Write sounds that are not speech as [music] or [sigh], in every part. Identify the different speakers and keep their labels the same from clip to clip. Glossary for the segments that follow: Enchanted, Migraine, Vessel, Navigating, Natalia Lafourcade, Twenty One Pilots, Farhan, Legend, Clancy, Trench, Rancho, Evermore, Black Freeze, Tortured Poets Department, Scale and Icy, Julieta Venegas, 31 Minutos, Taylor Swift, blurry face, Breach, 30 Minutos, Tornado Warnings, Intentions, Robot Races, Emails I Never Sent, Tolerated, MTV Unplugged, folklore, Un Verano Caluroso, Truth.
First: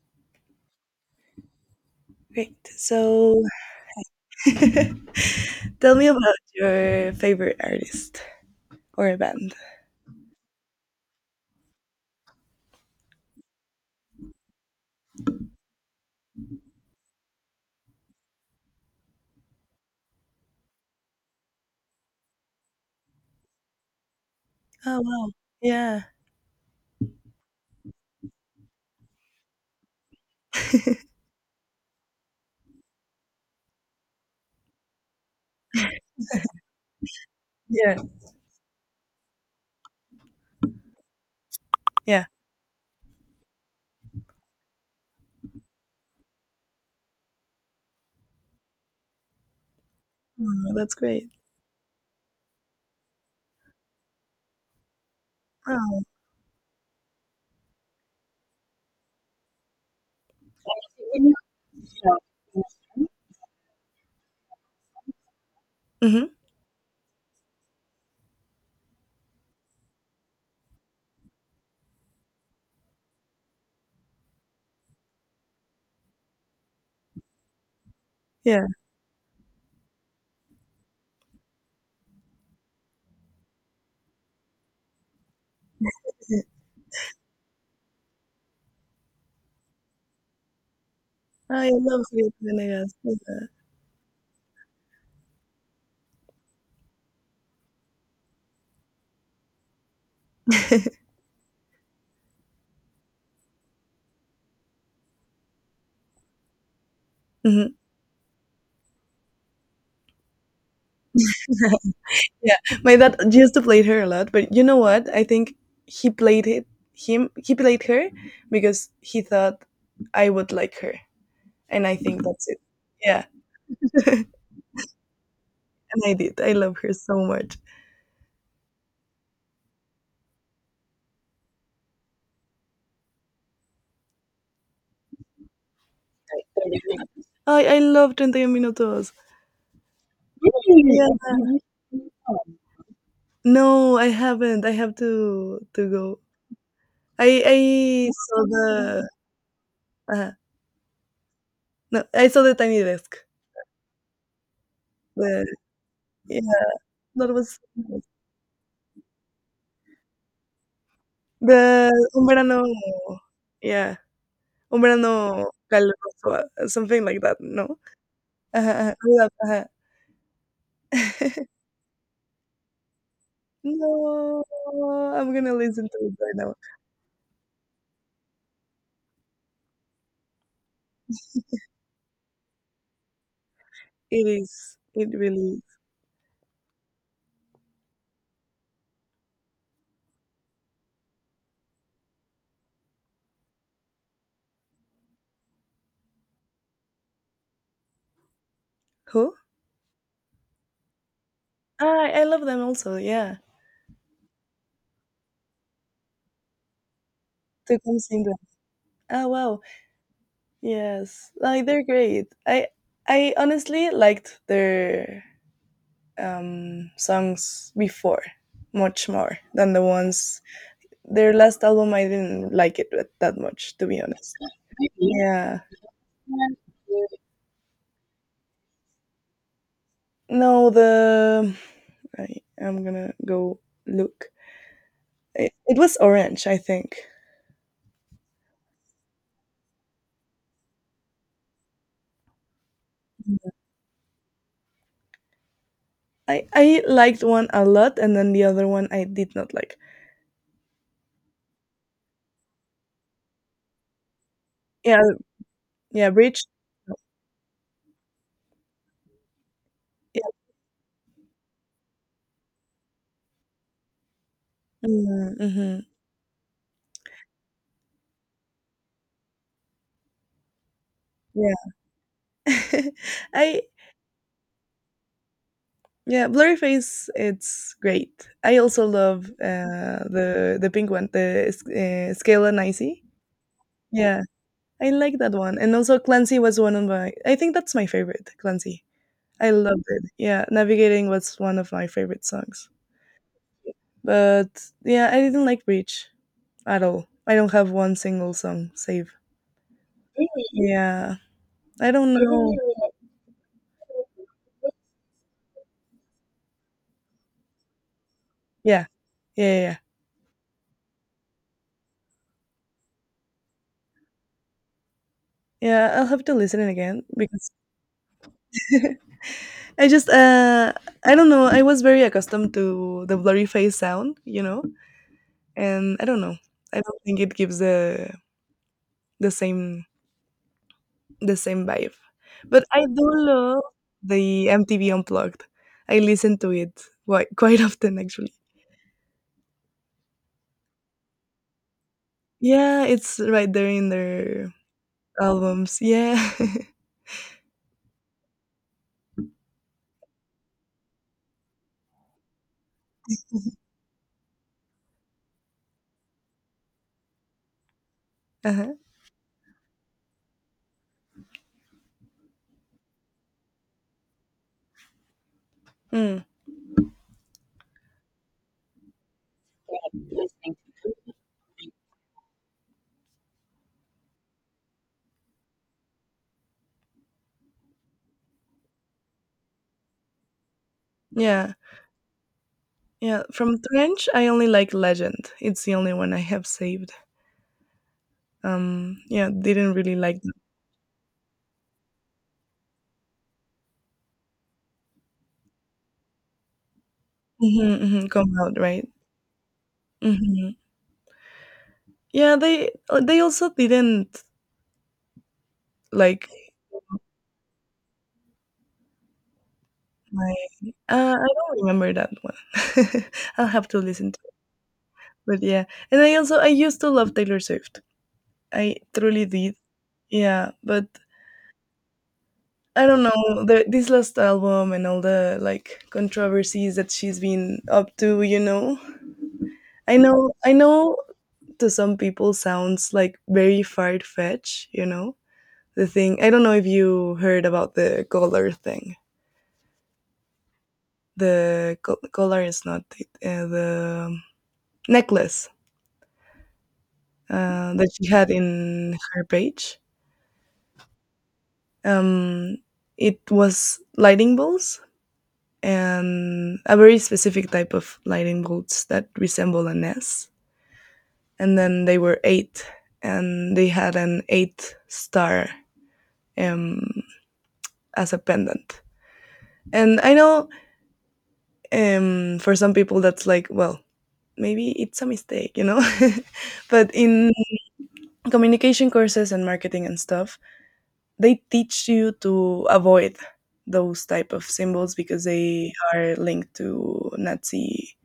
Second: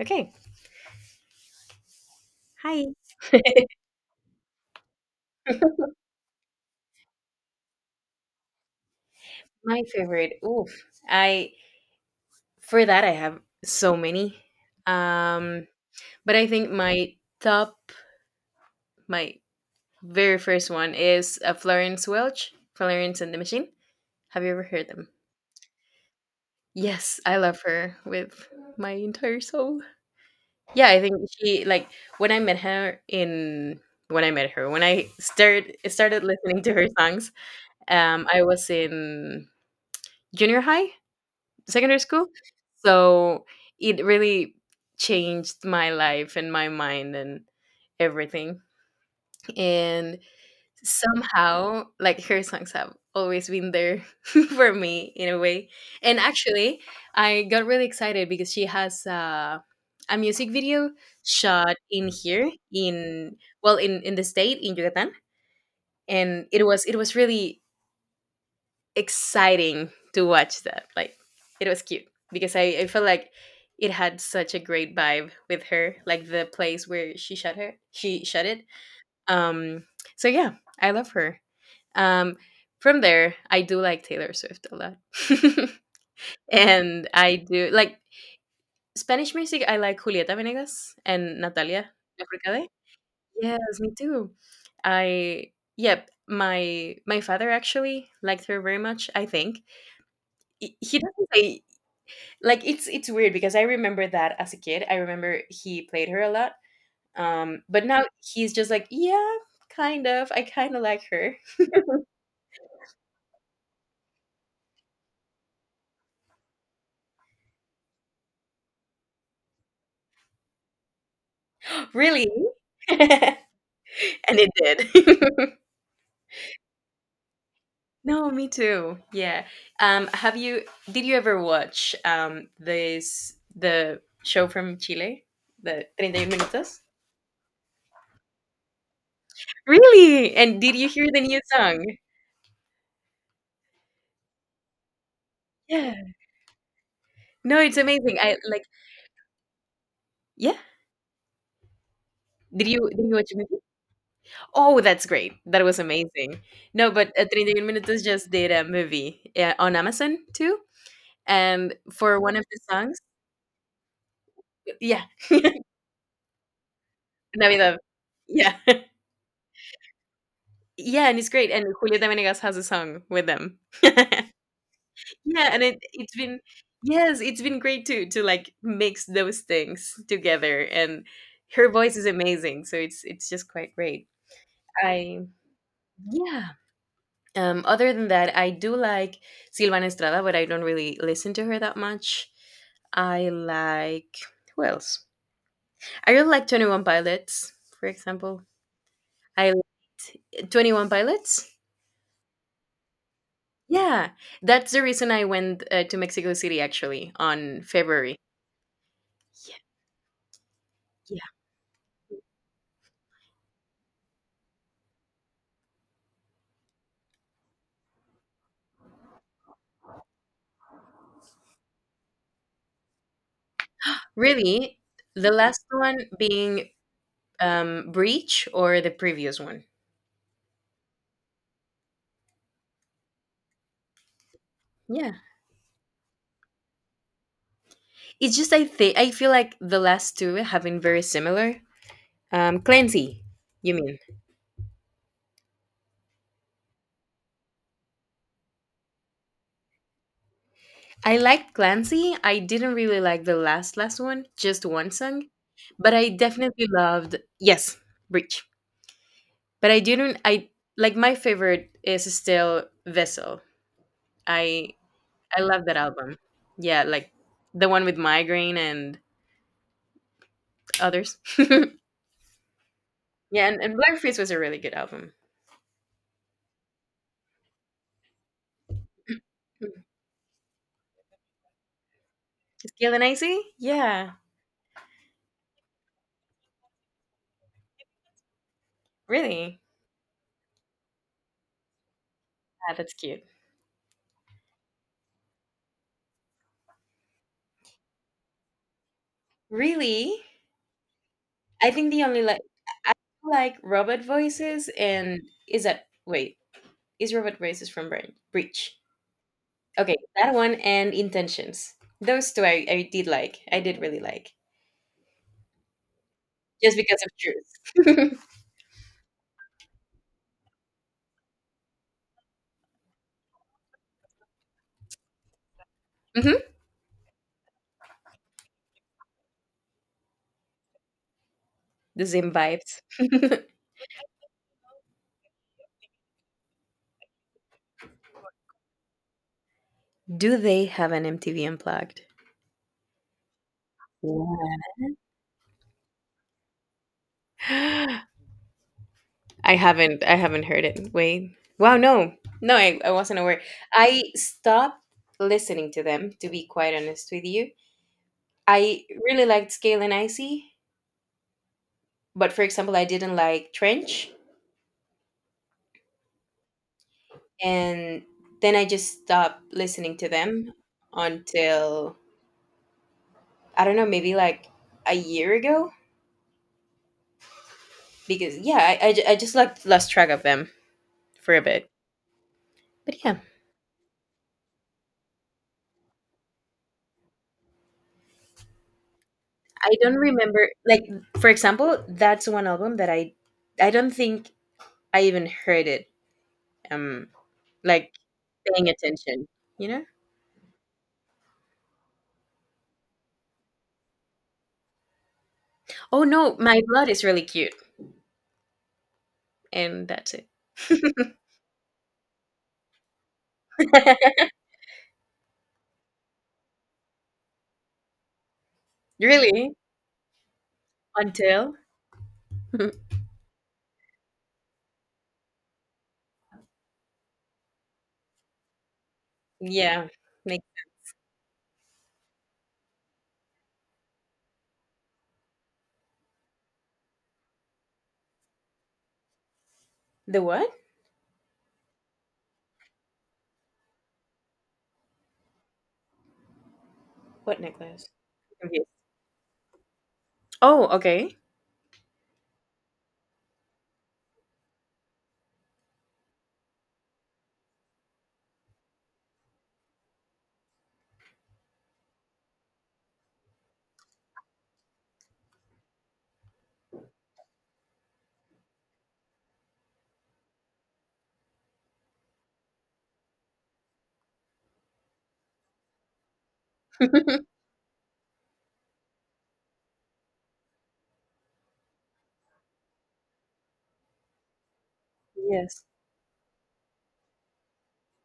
Speaker 1: Okay.
Speaker 2: Great.
Speaker 1: Hi.
Speaker 2: So,
Speaker 1: [laughs]
Speaker 2: [laughs] tell me about your favorite artist or a band.
Speaker 1: My favorite. Oof. I for that I have so many. Um but I think my top, my very first one is Florence Welch, Florence and the Machine. Have you ever heard
Speaker 2: Oh
Speaker 1: them?
Speaker 2: wow. Yeah.
Speaker 1: Yes, I love her with my entire soul. Yeah, I think she, like, when I met her in, when I met her, when I started listening to her songs,
Speaker 2: Yeah.
Speaker 1: I was in junior high, secondary
Speaker 2: Yeah.
Speaker 1: school. So it really changed my life and my mind and everything. And
Speaker 2: Oh, that's great.
Speaker 1: somehow, like, her songs have always been there [laughs] for me in a way.
Speaker 2: Oh.
Speaker 1: And actually, I got really excited because she has a music video shot in here in, well, in the state in Yucatan,
Speaker 2: Hmm.
Speaker 1: and it was, it was really exciting to watch that. Like, it was cute because I felt like it had such a great vibe with her, like the place where she shot her, she shut it.
Speaker 2: Yeah.
Speaker 1: Um, so yeah, I love her. Um, from there, I do like Taylor Swift a lot,
Speaker 2: Yeah.
Speaker 1: [laughs] and I do like Spanish music. I like Julieta Venegas and
Speaker 2: I
Speaker 1: Natalia
Speaker 2: love Julieta
Speaker 1: Lafourcade.
Speaker 2: Venegas. Yeah.
Speaker 1: Yes, me too. I, yep. My father actually liked her very much. I think he doesn't say, like, it's weird because I remember that as a kid. I remember he played her a lot.
Speaker 2: Mhm.
Speaker 1: But now he's just like, yeah, kind of. I kind of like her.
Speaker 2: [laughs] Yeah. My dad used to play her a lot, but you know what? I think he played it him he played her because he thought I would like her.
Speaker 1: [gasps]
Speaker 2: And
Speaker 1: [laughs]
Speaker 2: I think
Speaker 1: Really?
Speaker 2: that's it.
Speaker 1: [laughs]
Speaker 2: Yeah.
Speaker 1: And
Speaker 2: [laughs] And
Speaker 1: it did. [laughs]
Speaker 2: I did. I love her so much.
Speaker 1: No, me too. Yeah. Have you? Did you ever watch this, the show from Chile, the Treinta y Un [laughs] Minutos?
Speaker 2: I love 30 Minutos.
Speaker 1: Really?
Speaker 2: Yeah.
Speaker 1: And did you hear the new
Speaker 2: Really?
Speaker 1: song?
Speaker 2: No, I haven't. I have to
Speaker 1: Yeah.
Speaker 2: go. I
Speaker 1: No, it's
Speaker 2: I
Speaker 1: amazing. I
Speaker 2: saw
Speaker 1: like.
Speaker 2: the uh,
Speaker 1: Yeah.
Speaker 2: no, I saw the
Speaker 1: Did
Speaker 2: Tiny
Speaker 1: you Did you
Speaker 2: Desk.
Speaker 1: watch it? Oh, that's great.
Speaker 2: The
Speaker 1: That was amazing.
Speaker 2: yeah,
Speaker 1: No, but
Speaker 2: that was
Speaker 1: 31 Minutos just did a movie on Amazon too.
Speaker 2: the
Speaker 1: And for
Speaker 2: Un
Speaker 1: one of the
Speaker 2: Verano.
Speaker 1: songs,
Speaker 2: Yeah, Un
Speaker 1: yeah,
Speaker 2: Verano Caluroso, something like that. No,
Speaker 1: Navidad. Yeah. [laughs]
Speaker 2: uh uh [laughs]
Speaker 1: Yeah, and it's great. And Julieta Venegas has a song with them. [laughs] Yeah,
Speaker 2: no, I'm gonna
Speaker 1: and it,
Speaker 2: listen to it
Speaker 1: it's
Speaker 2: right
Speaker 1: been,
Speaker 2: now.
Speaker 1: yes, it's been great too to, like, mix those things together. And her voice is amazing. So it's just quite great.
Speaker 2: It is. It
Speaker 1: I,
Speaker 2: really is.
Speaker 1: yeah. Other than that, I do like Silvana Estrada, but I don't really listen to her that much. I like, who else? I really like 21 Pilots, for example.
Speaker 2: Who?
Speaker 1: I 21 Pilots.
Speaker 2: Ah, I love them also. Yeah,
Speaker 1: Yeah, that's the reason I went to Mexico City actually on
Speaker 2: to come
Speaker 1: February.
Speaker 2: sing them. Oh
Speaker 1: Yeah,
Speaker 2: wow.
Speaker 1: yeah.
Speaker 2: Yes, like they're great. I honestly liked their songs before much more than the ones. Their last album, I didn't like it that much, to be honest.
Speaker 1: Really, the
Speaker 2: Yeah.
Speaker 1: last one being, Breach or the previous one.
Speaker 2: No, the I am gonna go look.
Speaker 1: Yeah,
Speaker 2: It was Orange, I think.
Speaker 1: it's just, I think I feel like the last two have been very similar. Clancy, you mean?
Speaker 2: I liked one a lot, and then the other one I did not like.
Speaker 1: I liked Clancy. I didn't really like the last one, just one
Speaker 2: Yeah,
Speaker 1: song, but I
Speaker 2: yeah, Bridge.
Speaker 1: definitely loved, yes, Breach. But I didn't.
Speaker 2: Yeah.
Speaker 1: I, like, my favorite is still Vessel. I
Speaker 2: Mm-hmm,
Speaker 1: I love that
Speaker 2: mm-hmm.
Speaker 1: album. Yeah, like the one with Migraine and others. [laughs]
Speaker 2: Yeah. [laughs]
Speaker 1: Yeah, and,
Speaker 2: I
Speaker 1: and Black Freeze was a really good album.
Speaker 2: Yeah, blurry face. It's great. I also love
Speaker 1: Mm.
Speaker 2: the pink one, the Scale and
Speaker 1: Scale
Speaker 2: Icy.
Speaker 1: and Icy? Yeah,
Speaker 2: Yeah, I like that one. And also Clancy was one of my. I think that's my favorite. Clancy. I
Speaker 1: really.
Speaker 2: loved it. Yeah, Navigating was one of my favorite songs.
Speaker 1: Yeah, that's cute.
Speaker 2: But yeah, I didn't like Breach at all. I don't have one single song save.
Speaker 1: Really,
Speaker 2: Yeah,
Speaker 1: I
Speaker 2: I
Speaker 1: think the
Speaker 2: don't
Speaker 1: only, like,
Speaker 2: know.
Speaker 1: I like robot voices and, is that, wait, is Robot Races from Breach?
Speaker 2: Yeah, yeah, yeah, yeah.
Speaker 1: Okay, that one and Intentions. Those two I did like. I did really like.
Speaker 2: Yeah. I'll have to listen it
Speaker 1: Just because
Speaker 2: again
Speaker 1: of
Speaker 2: because
Speaker 1: Truth.
Speaker 2: [laughs] I just I don't know. I was very accustomed to the blurry face sound, you know, and I don't
Speaker 1: [laughs]
Speaker 2: know.
Speaker 1: Hmm.
Speaker 2: I don't think it gives the same the same vibe.
Speaker 1: The same
Speaker 2: But I
Speaker 1: vibes.
Speaker 2: do
Speaker 1: [laughs]
Speaker 2: love the MTV Unplugged. I listen to it quite [laughs] quite often actually.
Speaker 1: Do they have an MTV Unplugged?
Speaker 2: Yeah, it's right there in their
Speaker 1: Yeah.
Speaker 2: albums. Yeah. [laughs]
Speaker 1: [gasps] I haven't. I haven't heard it. Wait. Wow. No. No. I wasn't aware. I stopped listening to them. To be quite honest with you,
Speaker 2: Uh-huh.
Speaker 1: I really liked Scale and Icy, but for example, I didn't like Trench.
Speaker 2: Mm.
Speaker 1: And then I just stopped listening to them until, I don't know, maybe like a year ago. Because yeah, I just, like, lost track of them for a
Speaker 2: Yeah.
Speaker 1: bit. But yeah,
Speaker 2: Yeah. From Trench, I only like Legend. It's the only one I have saved. Um, yeah.
Speaker 1: I
Speaker 2: Didn't really
Speaker 1: don't
Speaker 2: like
Speaker 1: remember. Like, for example, that's one album that I don't think I even heard it. Um,
Speaker 2: mhm,
Speaker 1: like,
Speaker 2: mhm, come out,
Speaker 1: paying
Speaker 2: right?
Speaker 1: attention, you know.
Speaker 2: Mhm. Yeah, they also didn't
Speaker 1: Oh
Speaker 2: like
Speaker 1: no, my blood is really cute, and that's it.
Speaker 2: my I don't remember that one. [laughs] I'll have to
Speaker 1: [laughs]
Speaker 2: listen to it. But yeah. And I also I used to love Taylor Swift. I truly
Speaker 1: Really,
Speaker 2: did. Yeah, but
Speaker 1: until
Speaker 2: I
Speaker 1: [laughs]
Speaker 2: don't know, this last album and all the like controversies that she's been up to, you know.
Speaker 1: yeah, make,
Speaker 2: I know to some people sounds like very far fetched, you know the thing. I don't know if you heard about the collar thing.
Speaker 1: the what?
Speaker 2: The collar is not it, the necklace
Speaker 1: What necklace?
Speaker 2: that she had
Speaker 1: Okay.
Speaker 2: in her page.
Speaker 1: Oh, okay. [laughs]
Speaker 2: Um, it was lightning bolts and a very specific type of lightning bolts that resemble an S. And then they were eight, and they had an eight star um, as a pendant. And I know for some people that's like, well, maybe it's a mistake, you know? [laughs] But in communication courses and marketing and stuff, they teach you to avoid those type of symbols because
Speaker 1: Yes.
Speaker 2: they are linked to Nazi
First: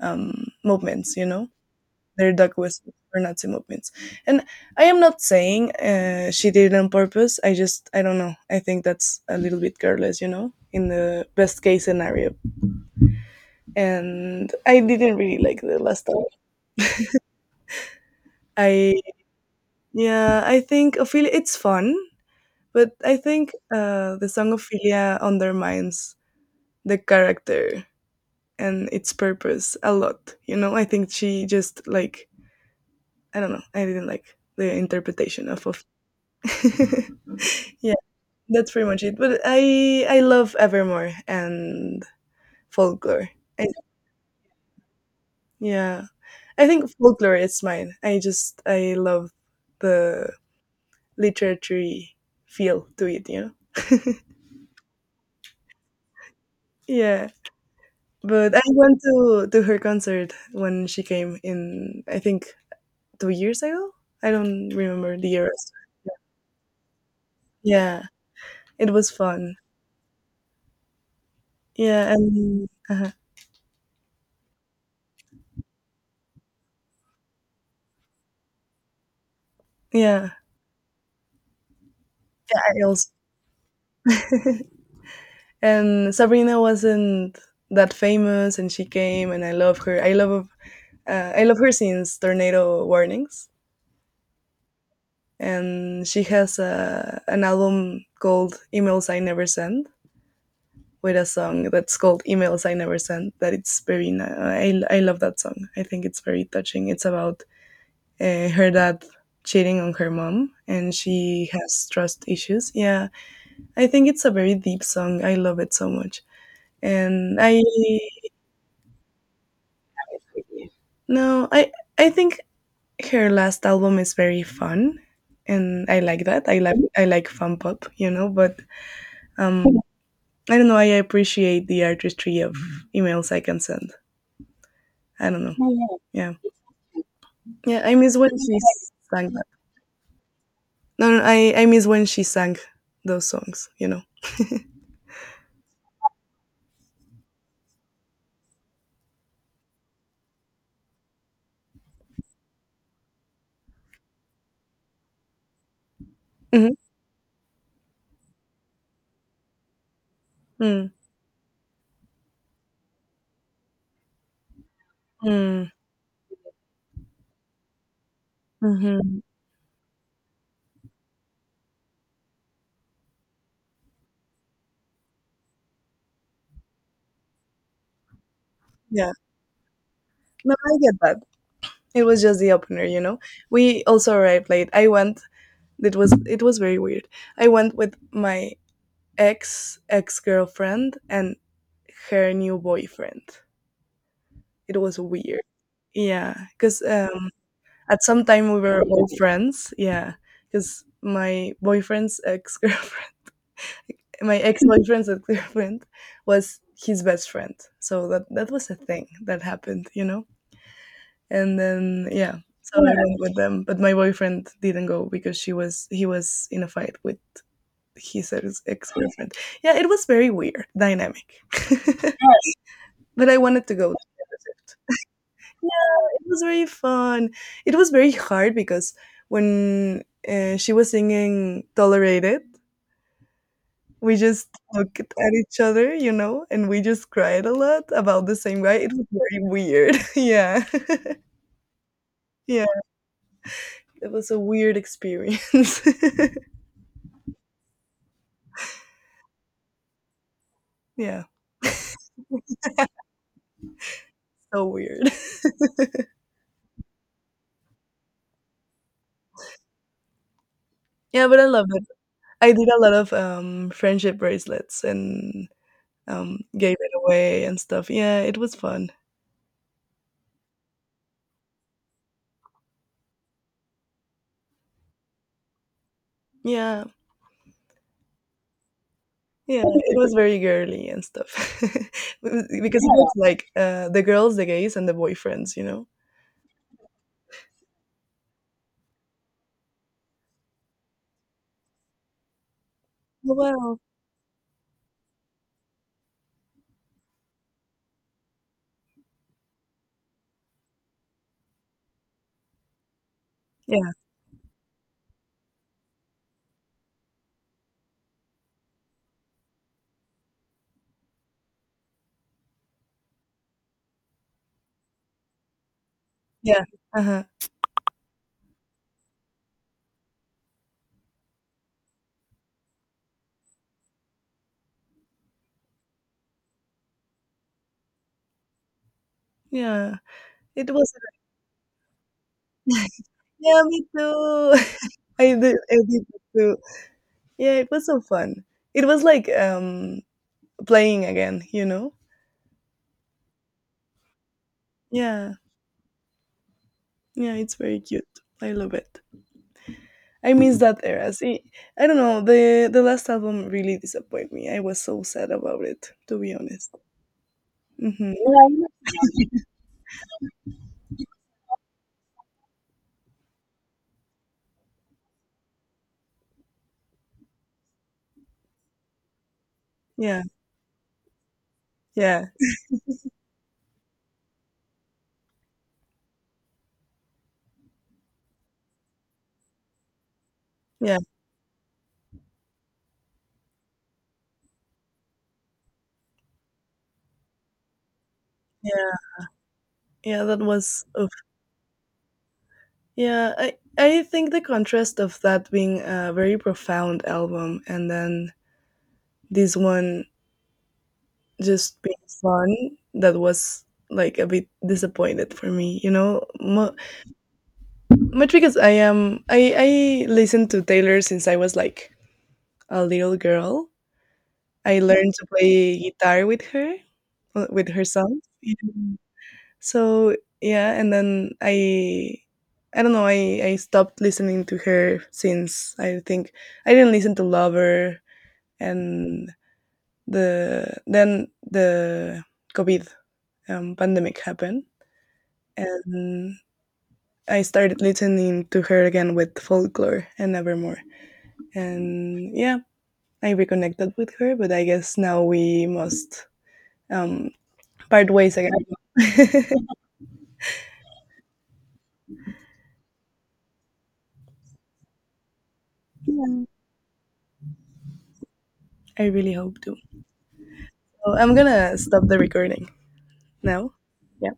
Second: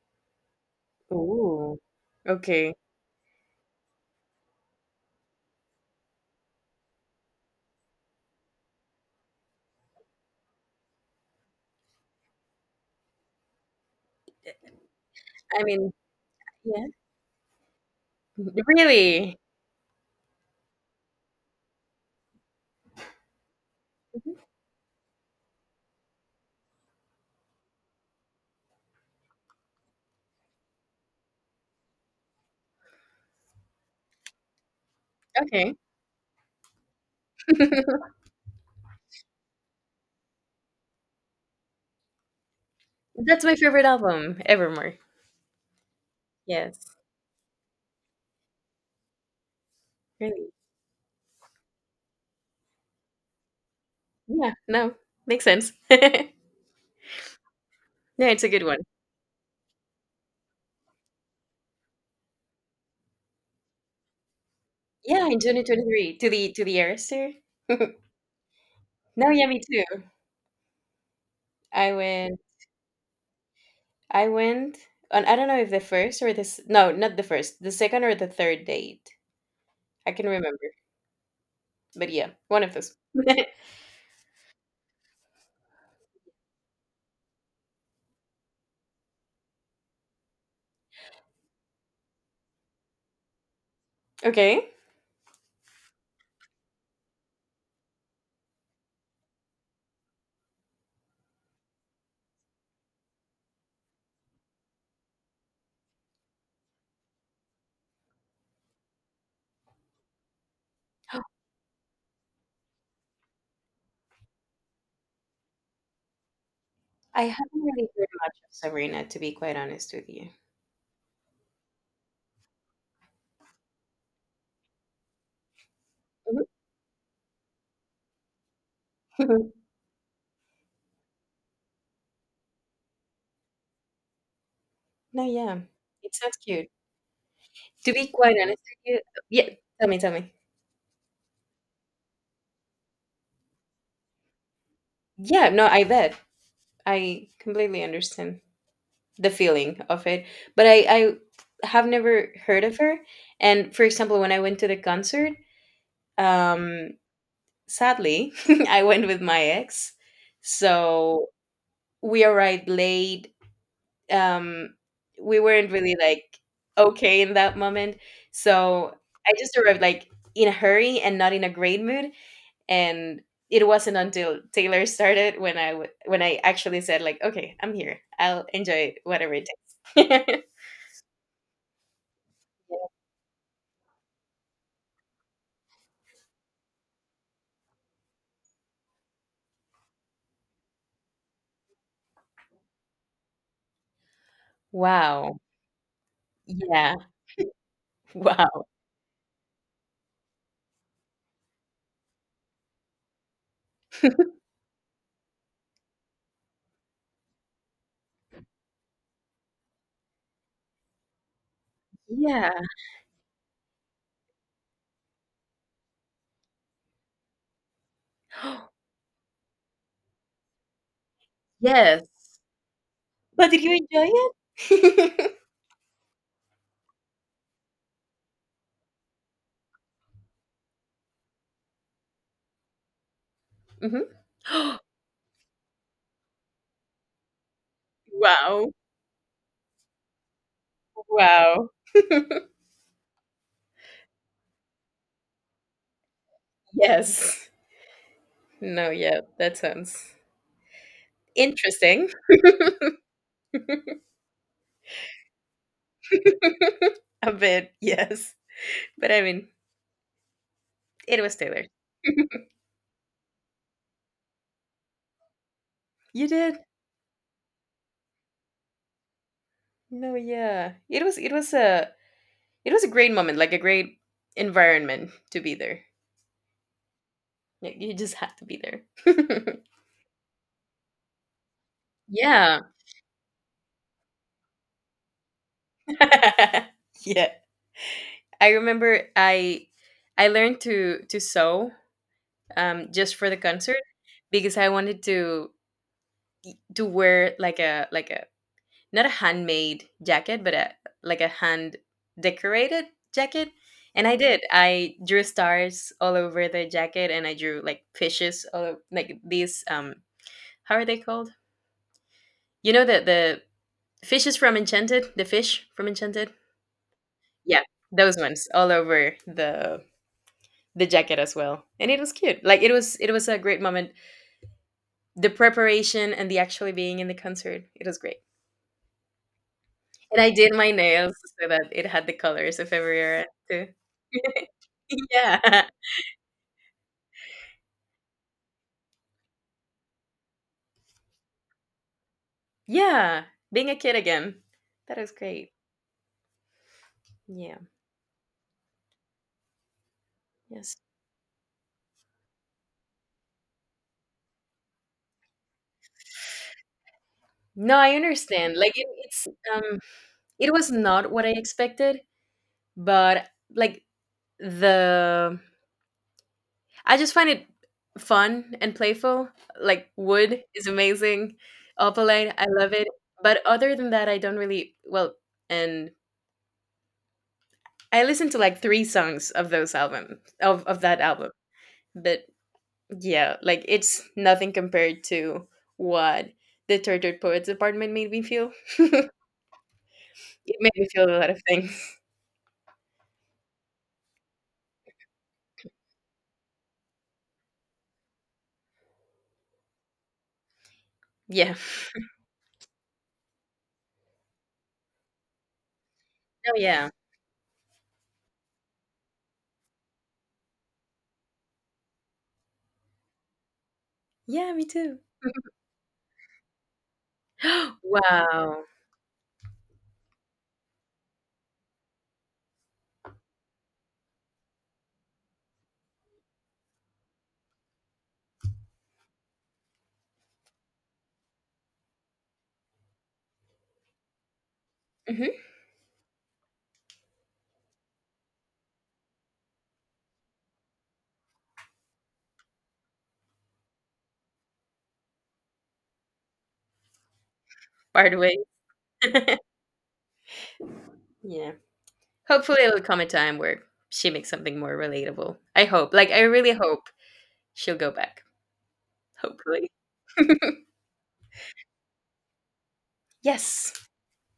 Speaker 2: movements, you know?
Speaker 1: Ooh.
Speaker 2: They're duck
Speaker 1: Okay.
Speaker 2: whistles for Nazi movements. And I am not saying she did it on purpose. I don't know. I think that's a little bit careless, you know? In the best case scenario. And I didn't really like
Speaker 1: I
Speaker 2: the
Speaker 1: mean,
Speaker 2: last time.
Speaker 1: yeah. [laughs]
Speaker 2: I
Speaker 1: Really?
Speaker 2: Yeah, I think Ophelia it's fun, but I think the
Speaker 1: Mhm.
Speaker 2: song Ophelia undermines the character and its purpose a lot. You know, I think she just like I don't know. I didn't like the interpretation
Speaker 1: Okay.
Speaker 2: of [laughs] yeah,
Speaker 1: [laughs]
Speaker 2: that's pretty much it. But I love Evermore and folklore.
Speaker 1: That's my
Speaker 2: I,
Speaker 1: favorite album, Evermore.
Speaker 2: yeah, I
Speaker 1: Yes.
Speaker 2: think folklore is mine. I just I love the
Speaker 1: Really?
Speaker 2: literary feel to it. You know.
Speaker 1: Yeah. No. Makes sense. [laughs] No,
Speaker 2: Yeah.
Speaker 1: it's a
Speaker 2: But I
Speaker 1: good one.
Speaker 2: went to her concert when she came in, I think 2 years ago? I don't remember
Speaker 1: Yeah,
Speaker 2: the
Speaker 1: in
Speaker 2: year.
Speaker 1: 2023 to the Arister. [laughs] No,
Speaker 2: Yeah, it was
Speaker 1: yeah,
Speaker 2: fun.
Speaker 1: me too. I
Speaker 2: Yeah,
Speaker 1: went.
Speaker 2: and
Speaker 1: I went on. I don't know if the first or this. No, not the first. The second or the third date. I can
Speaker 2: yeah,
Speaker 1: remember, but yeah, one of
Speaker 2: I
Speaker 1: those. [laughs]
Speaker 2: also and Sabrina wasn't that famous, and she came, and I love her. I love her since Tornado Warnings,
Speaker 1: Okay.
Speaker 2: and she has a, an album called Emails I Never Send, with a song that's called Emails I Never Sent. That it's very, I love that song. I think it's very touching. It's about her dad cheating on her mom and she has trust issues. Yeah, I think it's a very deep song. I love it so much.
Speaker 1: I
Speaker 2: And
Speaker 1: haven't
Speaker 2: I,
Speaker 1: really heard much of Sabrina, to be quite honest with you.
Speaker 2: no, I think her last album is very fun and I like
Speaker 1: Mhm.
Speaker 2: that. I like fun pop, you know, but um
Speaker 1: [laughs]
Speaker 2: I don't know, I appreciate the artistry of emails I can send.
Speaker 1: No,
Speaker 2: I don't know.
Speaker 1: yeah.
Speaker 2: Yeah,
Speaker 1: It
Speaker 2: yeah.
Speaker 1: sounds
Speaker 2: Yeah.
Speaker 1: cute.
Speaker 2: Yeah,
Speaker 1: To
Speaker 2: I
Speaker 1: be
Speaker 2: miss when
Speaker 1: quite
Speaker 2: she [laughs]
Speaker 1: honest with you,
Speaker 2: sang that.
Speaker 1: yeah, tell me, tell me.
Speaker 2: No, no, I miss when she sang those songs, you know.
Speaker 1: Yeah, no, I bet. I completely understand the feeling of it. But I have never heard of her. And for example, when I went to the concert,
Speaker 2: Hmm.
Speaker 1: um, sadly, [laughs] I went with my ex.
Speaker 2: Mm.
Speaker 1: So we arrived late, um we
Speaker 2: Mm.
Speaker 1: weren't really like okay in that moment, so
Speaker 2: Hmm.
Speaker 1: I just arrived like in a hurry and not in a great mood, and it wasn't until Taylor started when when I actually said like, okay, I'm here, I'll enjoy
Speaker 2: Yeah.
Speaker 1: whatever it takes. [laughs]
Speaker 2: No, I get that. It was just the opener, you know. We also arrived late. I went it was very weird. I went with my ex girlfriend and her new boyfriend. It was
Speaker 1: Wow,
Speaker 2: weird. Yeah, because
Speaker 1: yeah.
Speaker 2: at some time we
Speaker 1: Wow,
Speaker 2: were all friends. Yeah, because my boyfriend's [laughs] ex girlfriend my ex boyfriend's at Clearwind [laughs] was his best friend. So that was a thing that happened, you know. And then yeah,
Speaker 1: yeah.
Speaker 2: so I went with them, but my boyfriend didn't go because she was he was in a fight with his
Speaker 1: [gasps]
Speaker 2: ex-boyfriend. Yeah, it was very weird dynamic,
Speaker 1: Yes,
Speaker 2: [laughs] but I
Speaker 1: but did
Speaker 2: wanted
Speaker 1: you
Speaker 2: to go.
Speaker 1: enjoy it?
Speaker 2: Yeah, it was very fun. It was very hard because when she was singing "Tolerated,"
Speaker 1: [laughs]
Speaker 2: we just
Speaker 1: Hmm. [gasps]
Speaker 2: looked at each other, you know, and we just cried a lot about the same
Speaker 1: Wow.
Speaker 2: guy. It was very weird. [laughs] Yeah. [laughs]
Speaker 1: Wow. [laughs]
Speaker 2: Yeah. It was a weird experience. [laughs]
Speaker 1: Yes. No, yeah, that sounds
Speaker 2: Yeah.
Speaker 1: interesting.
Speaker 2: So weird. [laughs]
Speaker 1: [laughs] A bit, yes. But I mean, it
Speaker 2: Yeah,
Speaker 1: was
Speaker 2: but I
Speaker 1: Taylor.
Speaker 2: love it.
Speaker 1: [laughs]
Speaker 2: I did a lot of friendship bracelets and
Speaker 1: You did?
Speaker 2: gave it away and stuff. Yeah, it was fun.
Speaker 1: No, yeah. It was, it was a, it was a great moment, like a great environment to be there.
Speaker 2: Yeah.
Speaker 1: Like, you just had to be there. [laughs]
Speaker 2: Yeah, it was very girly and stuff. [laughs] It was-
Speaker 1: Yeah.
Speaker 2: because it was like the girls, the gays, and the boyfriends, you know?
Speaker 1: [laughs] Yeah. I remember I learned to sew, just for
Speaker 2: Oh,
Speaker 1: the
Speaker 2: wow.
Speaker 1: concert because I wanted to wear like a, like a, not a handmade jacket, but a, like a hand decorated jacket.
Speaker 2: Yeah.
Speaker 1: And I did. I drew stars all over the jacket, and I drew like fishes, like these. How are they called? You know the fishes from Enchanted, the fish from Enchanted.
Speaker 2: Yeah. Uh-huh.
Speaker 1: Yeah, those ones all over the jacket as well, and it was cute. Like, it was, it was a great moment. The preparation and the actually being in the concert, it was great.
Speaker 2: Yeah.
Speaker 1: And I did my
Speaker 2: It was
Speaker 1: nails so that it had the colors of everywhere
Speaker 2: Yeah,
Speaker 1: too.
Speaker 2: me
Speaker 1: [laughs]
Speaker 2: too.
Speaker 1: [laughs]
Speaker 2: [laughs]
Speaker 1: Yeah.
Speaker 2: I did it too. Yeah, it was so fun. It was like playing again, you know?
Speaker 1: Yeah. Being a kid again. That is
Speaker 2: Yeah,
Speaker 1: great.
Speaker 2: yeah, it's
Speaker 1: Yeah.
Speaker 2: very cute. I love it. I miss
Speaker 1: Yes.
Speaker 2: that era. See, I don't know. The last album really disappointed me. I was so sad about it, to be honest.
Speaker 1: No, I
Speaker 2: Hmm.
Speaker 1: understand. Like, it, it's, um it was not what I expected, but, like, the, I just find it fun and playful. Like,
Speaker 2: Yeah,
Speaker 1: wood is amazing.
Speaker 2: yeah,
Speaker 1: Opalite, I love it. But other than that, I don't really, well, and I listened to like three songs of those albums, of
Speaker 2: yeah,
Speaker 1: that album. But yeah, like, it's nothing compared to what the Tortured Poets Department made me feel.
Speaker 2: yeah, yeah. That
Speaker 1: It made
Speaker 2: was.
Speaker 1: me feel
Speaker 2: Oof.
Speaker 1: a lot of things.
Speaker 2: Yeah, I think the contrast of that being a very profound album and then this one
Speaker 1: Yeah.
Speaker 2: just being
Speaker 1: [laughs]
Speaker 2: fun that was like a bit disappointed for me you know
Speaker 1: Oh,
Speaker 2: Mo-
Speaker 1: yeah.
Speaker 2: much because I am I listened to taylor since I was like a little girl
Speaker 1: Yeah, me
Speaker 2: I
Speaker 1: too.
Speaker 2: learned to play guitar with
Speaker 1: [gasps]
Speaker 2: her songs.
Speaker 1: Wow.
Speaker 2: Yeah. So yeah and then I don't know I stopped listening to her since I think I didn't listen to lover and the covid pandemic happened
Speaker 1: Hmm.
Speaker 2: and I started listening to her again with folklore and Nevermore. And yeah, I reconnected with her, but I guess now we must um, part
Speaker 1: Part
Speaker 2: ways
Speaker 1: way.
Speaker 2: again.
Speaker 1: [laughs]
Speaker 2: [laughs]
Speaker 1: Yeah. Hopefully, it'll come a time where she makes something more relatable. I hope. Like, I really hope she'll go back.
Speaker 2: I really hope
Speaker 1: Hopefully.
Speaker 2: to. So I'm gonna stop the recording now.
Speaker 1: Yes.
Speaker 2: Yeah.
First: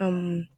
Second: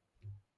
Speaker 2: Um.